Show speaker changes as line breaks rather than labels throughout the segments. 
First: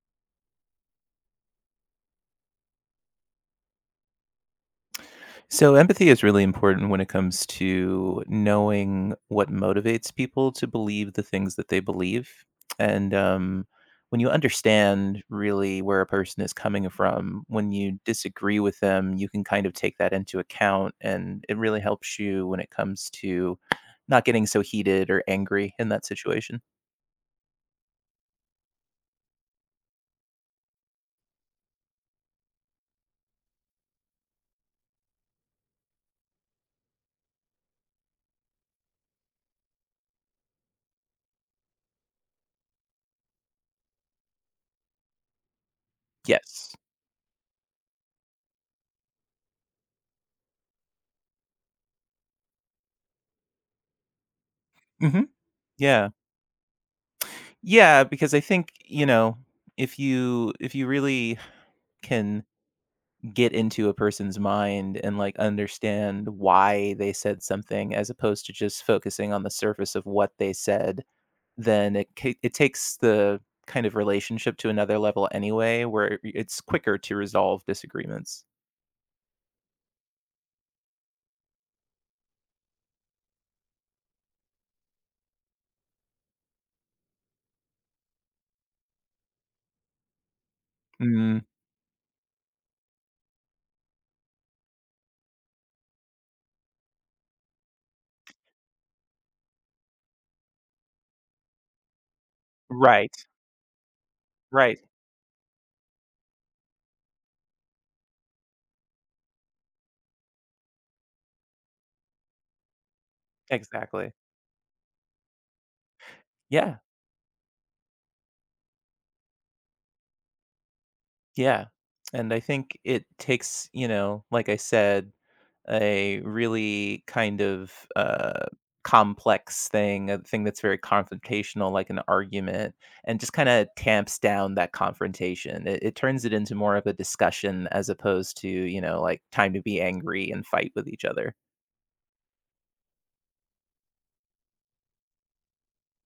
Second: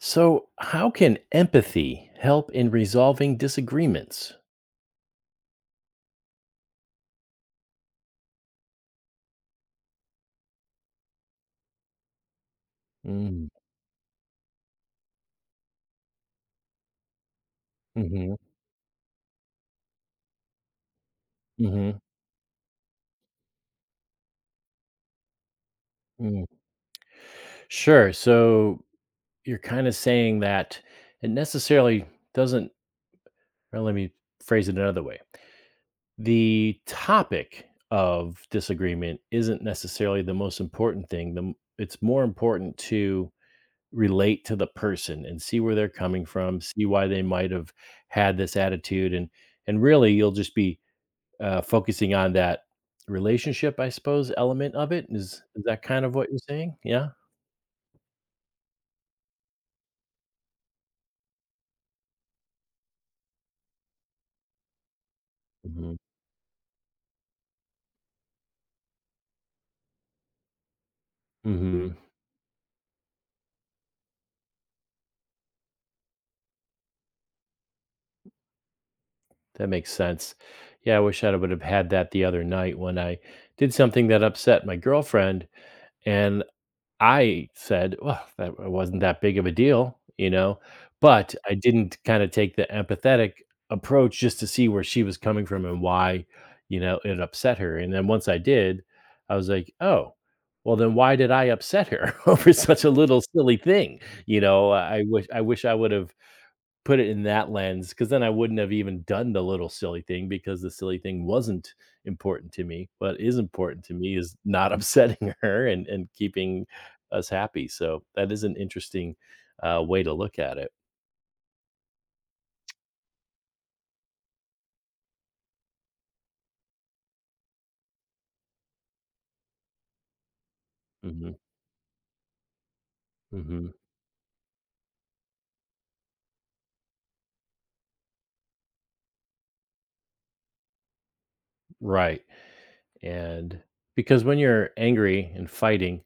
So, how can empathy help in resolving disagreements?
So, empathy is really important when it comes to knowing what motivates people to believe the things that they believe. And
Mm,
when you understand really where a person is coming from, when you
mhm,
disagree with them, you can kind of take that into account. And it really
mhm,
helps you when it comes to not getting so heated or angry in that
mm.
situation.
Sure. So, you're kind of saying that it necessarily doesn't, well, let me phrase it another way. The topic of disagreement isn't necessarily the most important thing. It's more important to relate to the person and see where they're coming from,
Yes.
see why they might have had this attitude. And really, you'll just be focusing on that relationship, I suppose, element of it
Hmm.
is that kind
Yeah.
of what you're saying? Yeah?
Yeah. Because I think if you really can get into a person's mind and like
Mhm.
understand why they said something as opposed to just focusing on the surface of what they said,
Mhm.
then it takes the kind of relationship to another level anyway where it's quicker to resolve disagreements.
That makes sense. Yeah, I wish I would have had that the other night when I did something that upset my girlfriend, and I said, "Well, that wasn't that big of a deal," but
Mm.
I didn't kinda take the empathetic approach just to see where she was coming from and why, it upset her, and then once I did, I was like, "Oh, well, then why did I upset her over such a
Right.
little silly thing?" You know,
Right.
I wish I wish I would've put it in that lens because then I wouldn't have even done the little silly thing because the silly thing wasn't important to me. What is important to
Exactly.
me is not upsetting her and keeping
Yeah.
us happy. So that is an interesting way to look at it.
Yeah. And I think it takes, like I said, a really kind of complex thing, a thing that's very
Hmm.
confrontational, like an argument, and just kind of
Hmm.
tamps down that confrontation. It turns it into more of a discussion as opposed to like, time to be angry and fight with each other.
Right. And because when you're angry and fighting,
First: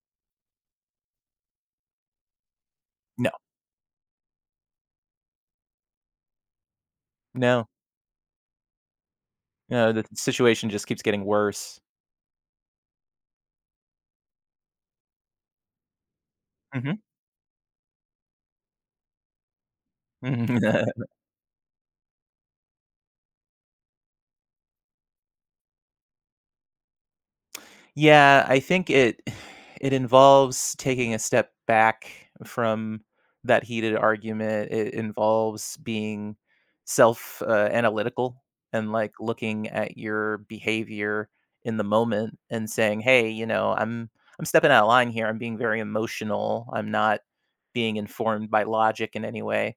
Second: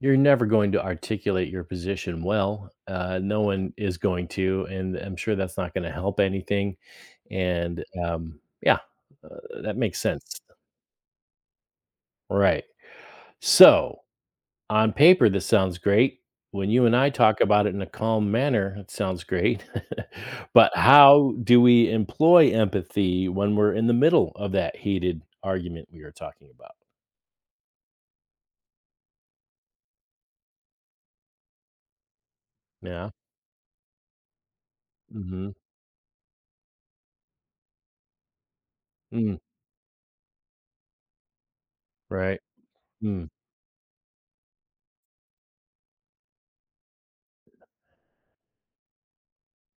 you're never going to articulate your position well.
No,
No one is going to, and I'm sure that's not going to help anything.
no,
And yeah, that
no.
makes
The
sense.
situation just keeps getting worse.
Right. So, on paper, this sounds great. When you and
Hmm.
I talk about it in a calm manner, it sounds great. But how do we employ empathy when we're in the middle of that heated argument we were talking about?
Yeah, I think it involves taking a step back from
Yeah.
that heated argument. It
Hmm.
involves being self analytical and like
Mm,
looking at your behavior in the moment
right.
and saying,
Mm,
"Hey, you know, I'm stepping out of line here. I'm being very emotional. I'm not being informed by logic in any way."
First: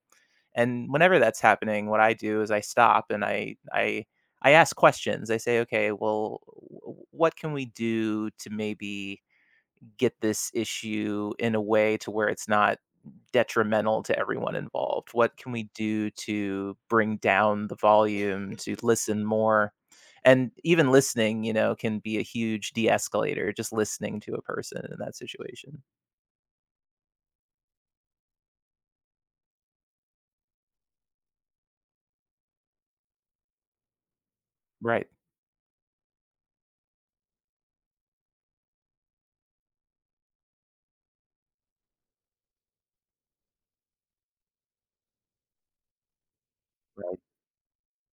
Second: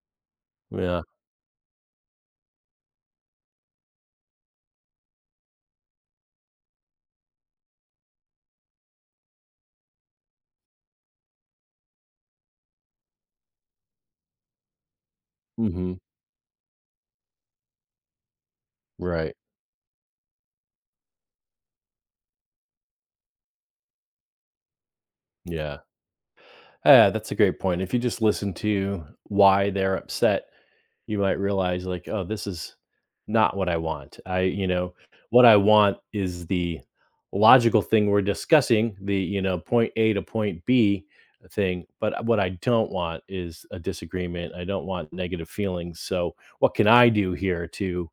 And
yeah.
whenever that's happening, what I do is I stop and I ask questions. I say, "Okay, well, what can we do to maybe get this issue in a way to where it's not detrimental to everyone involved? What can we
Hmm.
do to bring down the volume to listen
Right.
more?" And even listening can be a huge de-escalator, just listening to a person in that
Yeah.
situation.
Yeah. That's a great point. If you just listen to why they're upset, you might realize like, "Oh, this is not what I want."
Right.
What I want is the logical thing we're discussing, the, you know, point A to point B thing, but what I don't want is a disagreement. I don't want negative feelings. So, what can I
Right.
do here to,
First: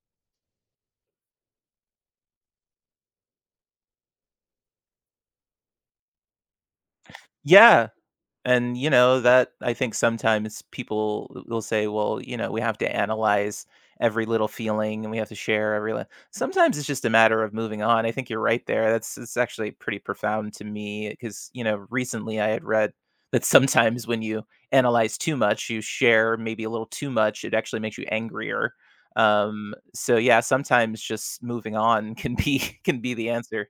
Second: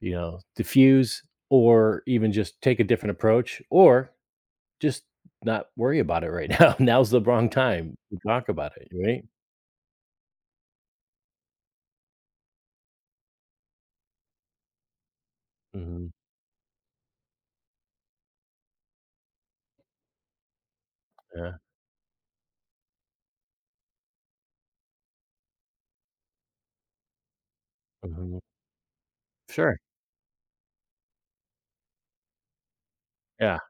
you know, diffuse or even just take a different approach or just not worry about it right now? Now's the wrong
Yeah.
time to talk about
And
it, right?
that I think sometimes people will say, "Well, you know, we have to analyze every little feeling, and we have to share every li."
Mhm.
Sometimes it's just a matter of moving on. I think you're right there. That's it's actually pretty profound to me because
Yeah.
recently I had read that sometimes when you analyze too much, you share maybe a little too much, it actually makes you
Mhm.
angrier. Um,
Sure.
so, yeah, sometimes just moving on can be can be the
Yeah.
answer.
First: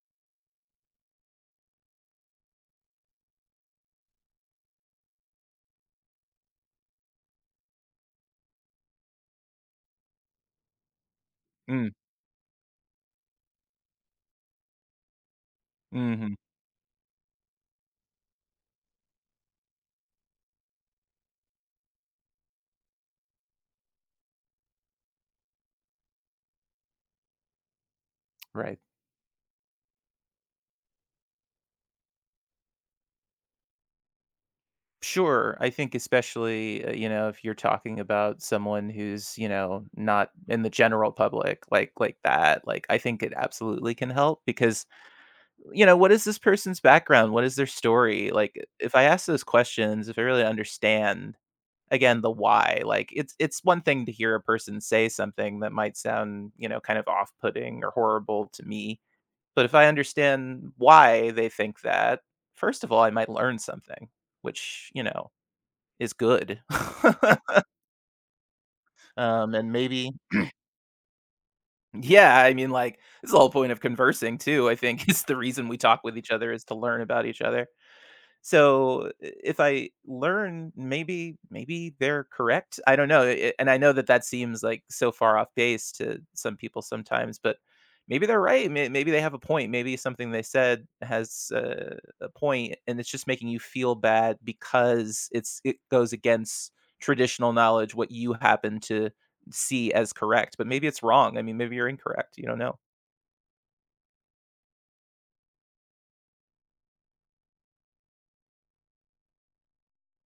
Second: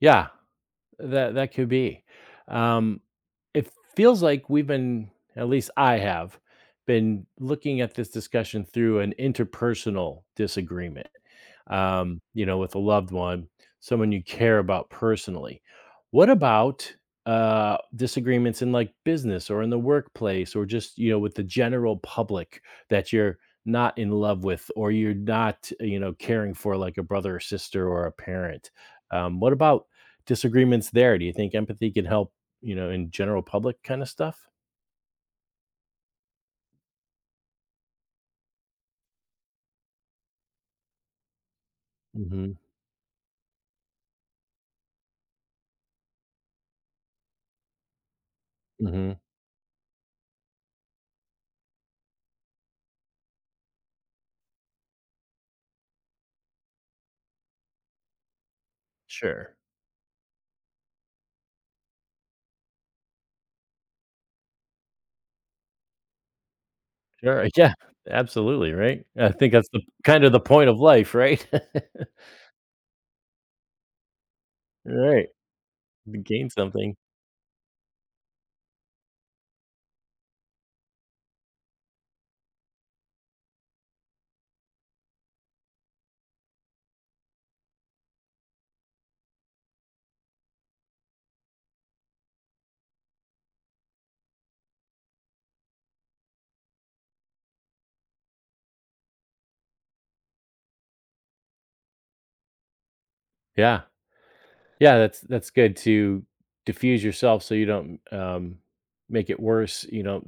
Yeah. That that could be. Um, it feels like we've been, at least I have, been looking at this discussion through an interpersonal disagreement,
Mm.
you know, with a loved one, someone you care about personally. What
Mhm.
about disagreements in like business or in the workplace or just, you know, with the general public that you're not in love with or you're not, you know, caring for like a brother or sister or a parent?
Right.
What about disagreements there? Do you think empathy can help, you know, in general public kind of stuff?
Sure, I think especially, if you're talking about someone who's, not in the general public like
Hmm.
that, like I think it absolutely can help because, what is this person's background? What is their story? Like, if I
Hmm.
ask those questions, if I really understand again the why, like it's one thing to hear a person say something that might sound, kind of off-putting or horrible to me,
Sure.
but if I understand why they think that, first of all, I might learn something, which is good.
Sure. Yeah. Absolutely. Right. I think that's
And
the
maybe
kind of the point of life, right?
yeah, I mean, like, it's the whole point of conversing too, I think, it's
Right,
the reason we talk with
to
each
gain
other is to
something.
learn about each other. So, I if I learn, maybe they're correct. I don't know, a and I know that that seems, like, so far off base to some people sometimes, but maybe they're right. Maybe they have a point. Maybe something they said has a point, and it's just making you feel bad because it goes against traditional knowledge, what you happen to see as correct, but maybe it's wrong. I mean, maybe you're incorrect. You don't know.
Yeah. Yeah, that's good to diffuse yourself so you don't, make it worse, you know,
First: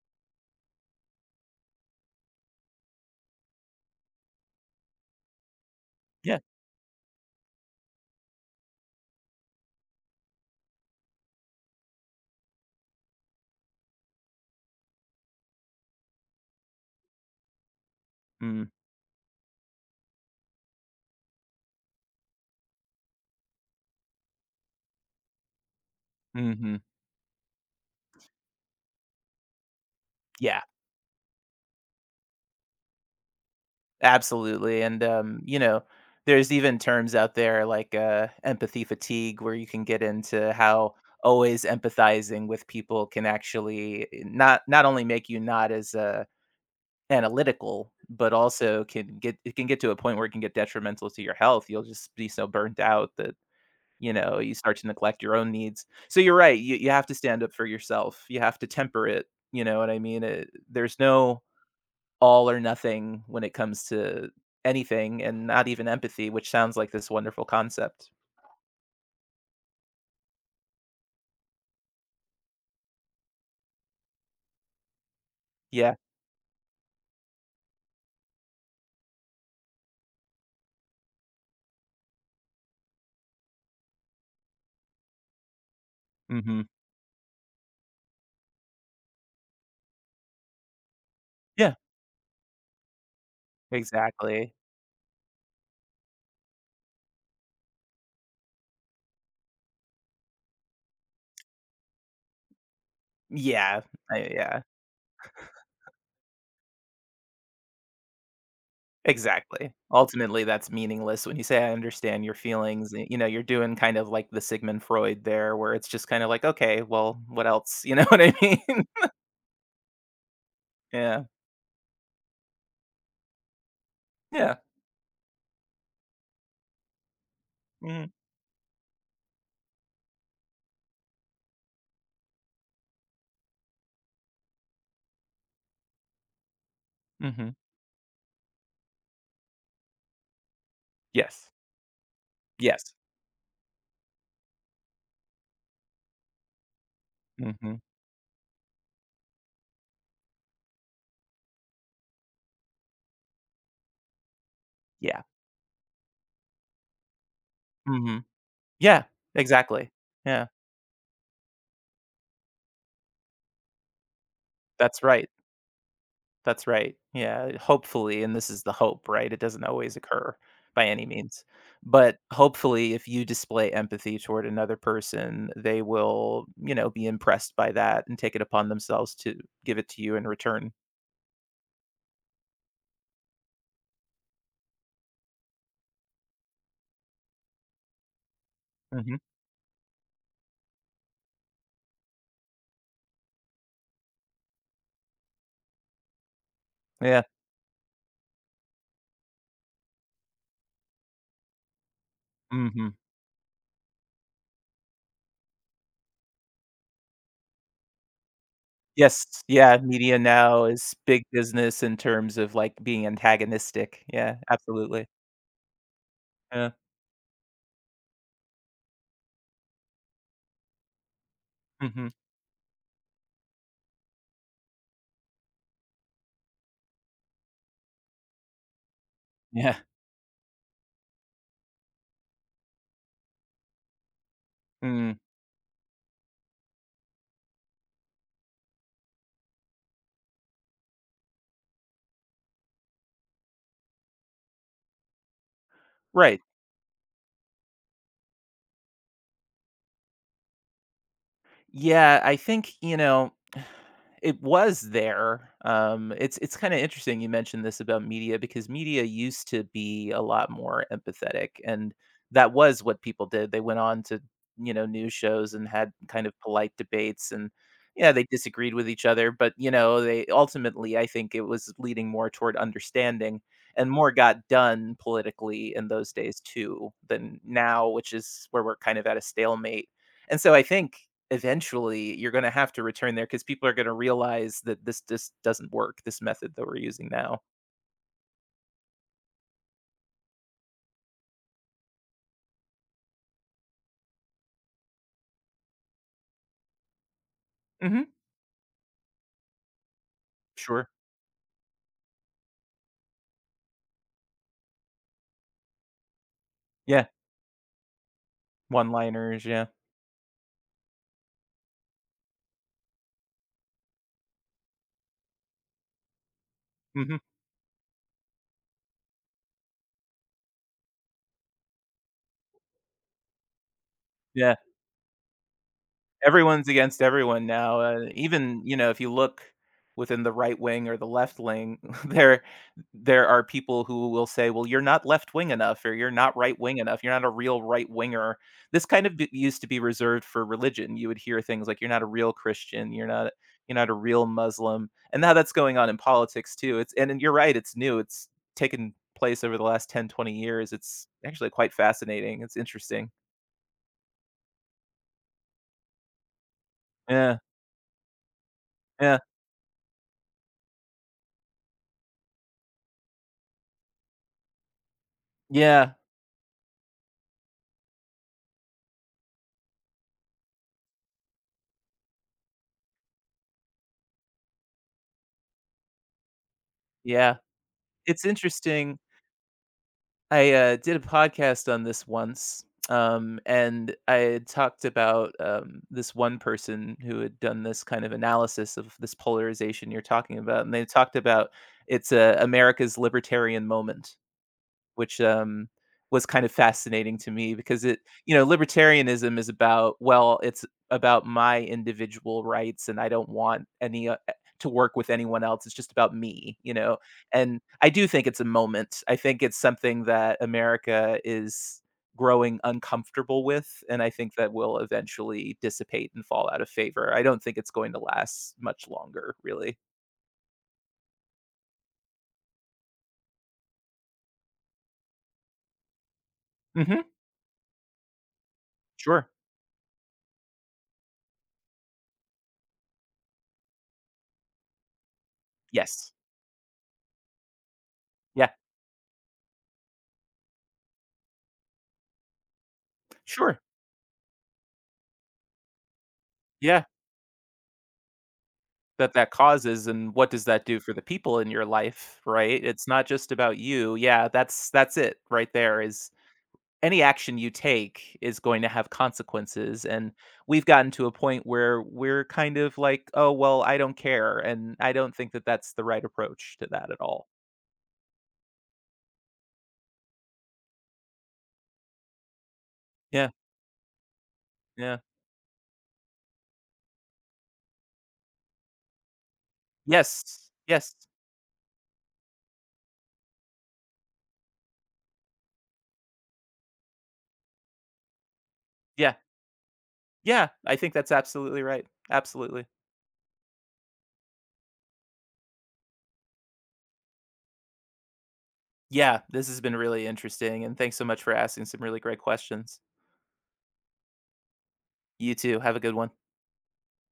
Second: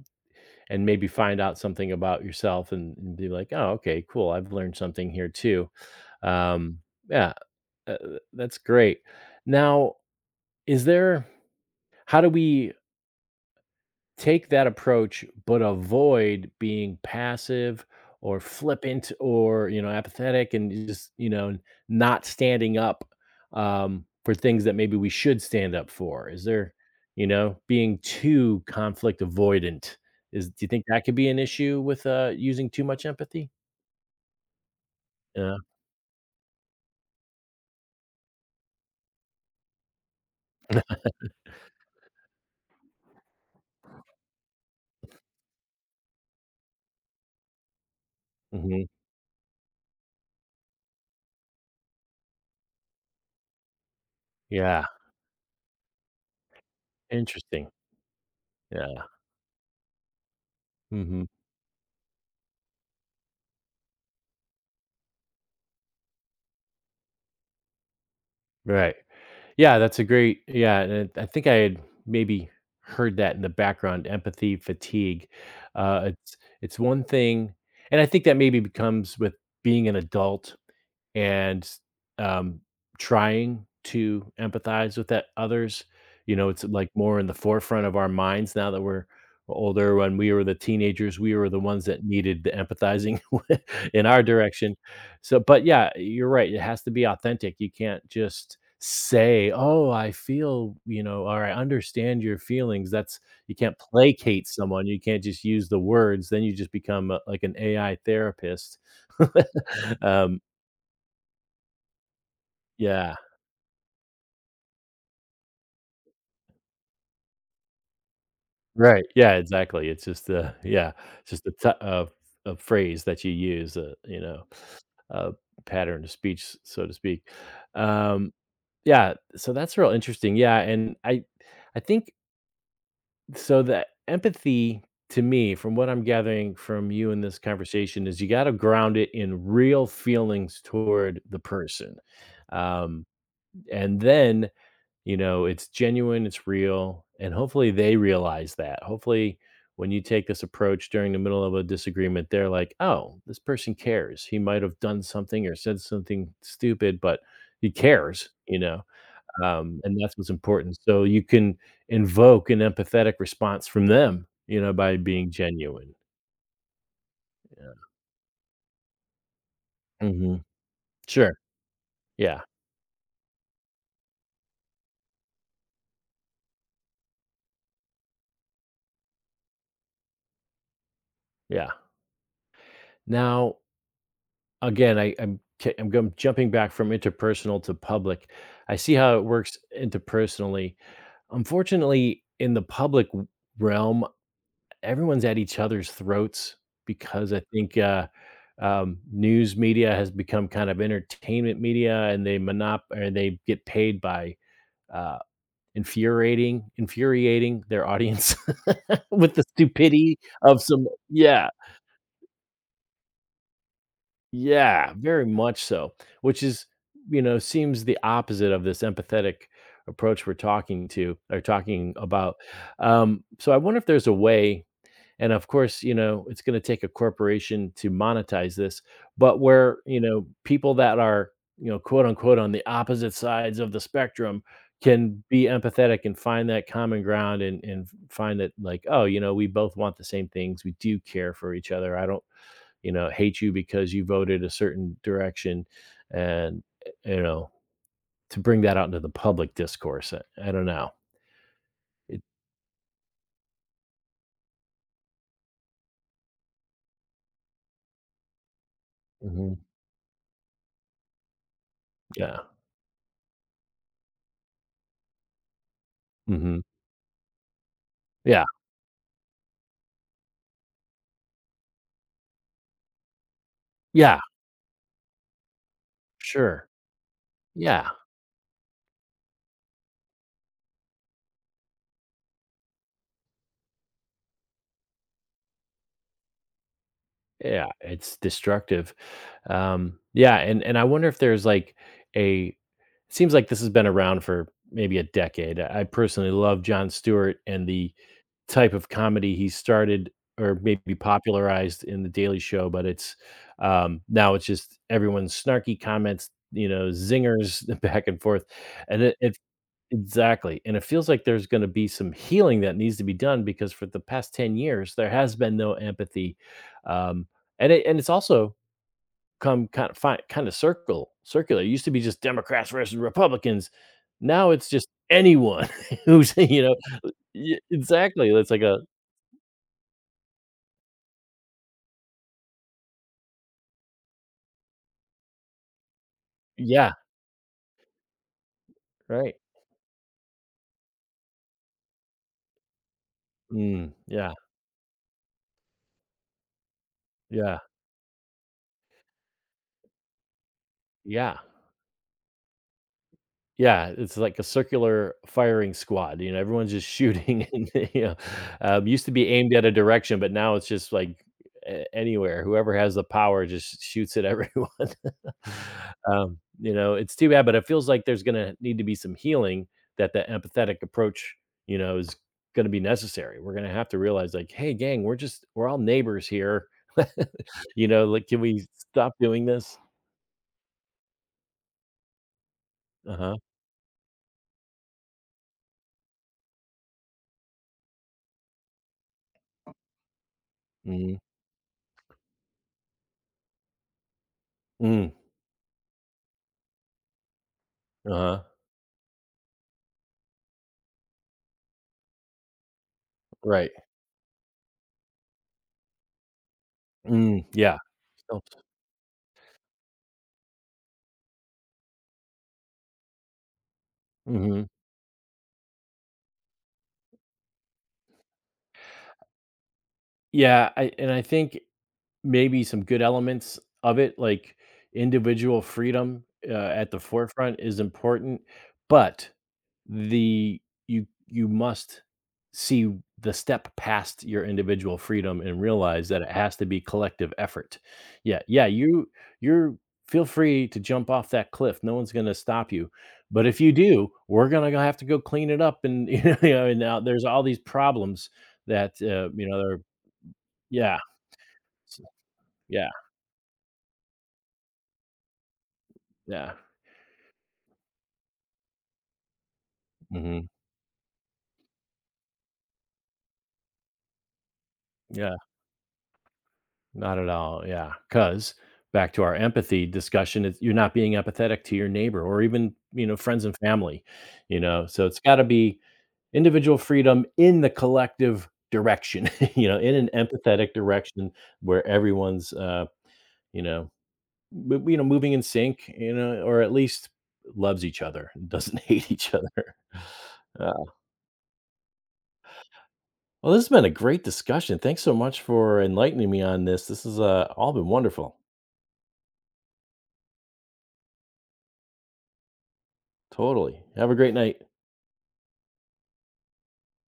and maybe find out something about yourself and be like, "Oh, okay, cool. I've learned something here too."
Yeah.
Um, yeah, uh, that's great. Now, is there how do we take that approach, but avoid being passive or
Mm.
flippant or you know apathetic and just you know not standing up for things that maybe we should stand up for. Is there
Mhm.
you know being too conflict avoidant? Is do
Yeah.
you think that could be an issue with using too much empathy?
Absolutely, and,
Yeah.
there's even terms out there like, empathy fatigue where you can get into how always empathizing with people can actually not only make you not as, analytical, but also
Hmm.
can get to a point where it can get detrimental to your health. You'll just be so burnt out that, you start
Yeah.
to neglect your own needs. So you're right, you have to stand up for
Interesting.
yourself. You have to
Yeah.
temper it, you know what I mean? There's
Hmm.
no all or nothing when it comes to anything and not even empathy, which sounds like this wonderful concept.
Right. Yeah, that's a great yeah, and I think I had maybe heard that in the background, empathy fatigue.
Yeah.
It's one thing and I think that maybe becomes with being an adult and um, trying to empathize with that others. You know, it's
Mhm.
like more in the forefront of our minds now that we're older. When we were the teenagers, we were the
Yeah,
ones that needed the empathizing in our
exactly.
direction. So, but yeah, you're right. It has to be authentic. You can't just say, "Oh, I feel," you know, or "I understand your feelings." That's you can't
Yeah. I
placate
yeah,
someone. You can't just use the words. Then you just become a, like an AI therapist.
exactly.
um,
Ultimately, that's meaningless when you say, "I understand your feelings,"
yeah,
you're doing kind of like the Sigmund Freud there, where it's just kinda like, "Okay, well, what else?" You know what I mean?
Right. Yeah, exactly.
Yeah.
It's just a t a phrase that you use, A you know,
Yeah.
a pattern of speech, s so to speak.
Mhm.
Um, yeah, so that's real interesting. Yeah, and I think so the empathy to me, from what I'm gathering from you in this
Mhm.
conversation, is you gotta ground it in real feelings toward the
Yes.
person.
Yes.
Um, and then you know, it's genuine, it's real, and hopefully
Mhm.
they realize that. Hopefully, when you take this approach during the middle of a disagreement, they're like, "Oh, this person cares. He might have done
Yeah.
something or said something stupid, but he
Mhm.
cares," you know?
Yeah, exactly.
And that's what's
Yeah.
important. So you can invoke an empathetic response from them, you know, by
That's right,
being genuine.
that's right. Yeah,
Yeah.
hopefully, and this is the hope, right? It doesn't always occur
Mhm.
by any
Sure.
means, but
Yeah.
hopefully, if you display empathy toward another person, they will, be impressed by that and take it upon themselves to give it to you in return.
Yeah. Now, Again, I I'm gum jumping back from interpersonal to public. I see
Mhm.
how it works interpersonally. Unfortunately, in the public w realm, everyone's at each other's throats
Yeah.
because I think, news media has become kind of entertainment media, and they monop
Mhm.
or they get paid by, uh, infuriating their audience
Yes,
with the
yeah, media
stupidity of
now
some.
is big
Yeah.
business in terms of, like, being antagonistic. Yeah,
Yeah,
absolutely.
very much so, which is,
Yeah.
you know, seems the opposite of this empathetic approach we're talking to or talking
Mhm.
about. So I wonder if there's a way, and of course, you know, it's going to take a corporation to monetize this, but
Yeah.
where, you know, people that are, you know, quote unquote on the opposite sides of the spectrum
Mm.
can be empathetic and find that common ground and find that like, oh, you know, we both want the same things. We do care for each other. I don't you know, hate you because you voted a certain direction
Right.
and, you know, to bring that out into the public discourse, I don't know. It.
Yeah, I think, it was there. It's kind of interesting you mentioned this about media because media used
Mhm,
to be a lot more empathetic, and
yeah,
that was what people did. They went on to news shows and had kind of
mhm,
polite debates, and yeah, they
yeah,
disagreed with each other, but they ultimately, I think, it was leading more toward understanding, and more
yeah,
got done politically in those days
sure.
too than now,
Yeah,
which is where we're kind of at a stalemate. And so I think eventually you're going to have to return there because people are going to realize that this just doesn't work. This method that we're using now.
yeah, it's destructive. Yeah, and I wonder if there's like a seems like this has been around for maybe a decade. I personally love John Stewart and the
Hmm.
type of comedy he started or
Sure.
maybe popularized in The Daily Show, but it's, now it's just everyone's snarky comments, you know,
Yeah.
zingers back and forth,
One
and it
liners. Yeah.
exactly, and it feels like there's gonna be some healing that needs to be done because for the past 10 years, there has been no empathy,
Hmm.
um, and it's also come kind of fi kinda circle circular. It used to be just Democrats versus Republicans, now
Yeah.
it's just anyone who's, you
Everyone's
know.
against everyone
Yeah,
now.
exactly, that's like
Even
a.
if you look within the right wing or the left wing, there there are people who will say, "Well, you're not left wing enough, or you're not right wing
Yeah.
enough. You're not a real right winger." This kind of
Right.
used to be reserved for religion. You would hear things like, "You're not a real Christian. You're not
Mm,
a real
yeah,
Muslim." And now that's going on in politics too. And you're right.
yeah,
It's new. It's taken place over the last 10, 20 years. It's
yeah,
actually quite fascinating. It's interesting.
yeah, it's like a circular firing squad, you know, everyone's just
Yeah.
shooting and, you know, used to
Yeah.
be aimed at a direction, but now it's just like a anywhere, whoever has the power just shoots at everyone.
Yeah.
You know, it's too bad, but it feels like there's gonna need to be some healing that the empathetic approach, you know, is gonna be necessary. We're gonna have to realize like, "Hey, gang, we're just we're all neighbors here."
Yeah.
You know,
It's
like, "Can we
interesting.
stop doing this?"
I did a podcast on this once,
Uh-huh.
and I had talked about this one person who had done this kind of analysis of this polarization you're talking about, and they talked
Mhm.
about it's America's libertarian moment,
Mm.
which was kind of fascinating to me because
Uh-huh.
libertarianism is about, well, it's about my individual rights and I don't want
Right.
any to work with anyone else. It's just about me.
Mm,
And
yeah.
I do think it's a moment. I think it's something that America is growing uncomfortable with, and I think that
Mhm.
will eventually dissipate and fall out of favor. I don't think it's going to last much longer, really.
Yeah, I and I think maybe some good elements of it, like individual freedom, at the
Mhm.
forefront is important, but
Sure.
the you you must see the step past your individual freedom and realize
Yes.
that it has to be collective effort. Yeah,
Yeah.
yeah, you you're feel free to jump off that cliff. No one's going to stop you. But if
Sure.
you do, we're going to have to go clean it up and you know and
Yeah.
now there's all these problems that
That that
you know they're
causes, and what does that do for
yeah.
the people in your
s-
life, right? It's
Yeah,
not just about you. Yeah, that's it right there is
yeah.
any action you take is going to have consequences, and
Mhm.
we've gotten to a point where we're kind of like, "Oh, well, I don't care." And I don't think
Yeah.
that that's the right approach to that at
Not
all.
at all. Yeah. Because back to our empathy discussion, it's, you're not being empathetic to your neighbor or even, you know,
Yeah,
friends and family, you know,
yeah.
so it's got to be individual freedom in the collective direction, you know, in an
Yes,
empathetic
yes.
direction where everyone's, you know, you know, moving in sync, you know, or at least loves each other, and doesn't hate
Yeah,
each other.
yeah,
Uh,
I think that's absolutely right. Absolutely.
well, this has been a great discussion. Thanks so much for enlightening me on this. This has all been wonderful.
Yeah, this has been really interesting, and thanks so much for asking some really great questions.
Totally. Have a great night.
You too, have a good one.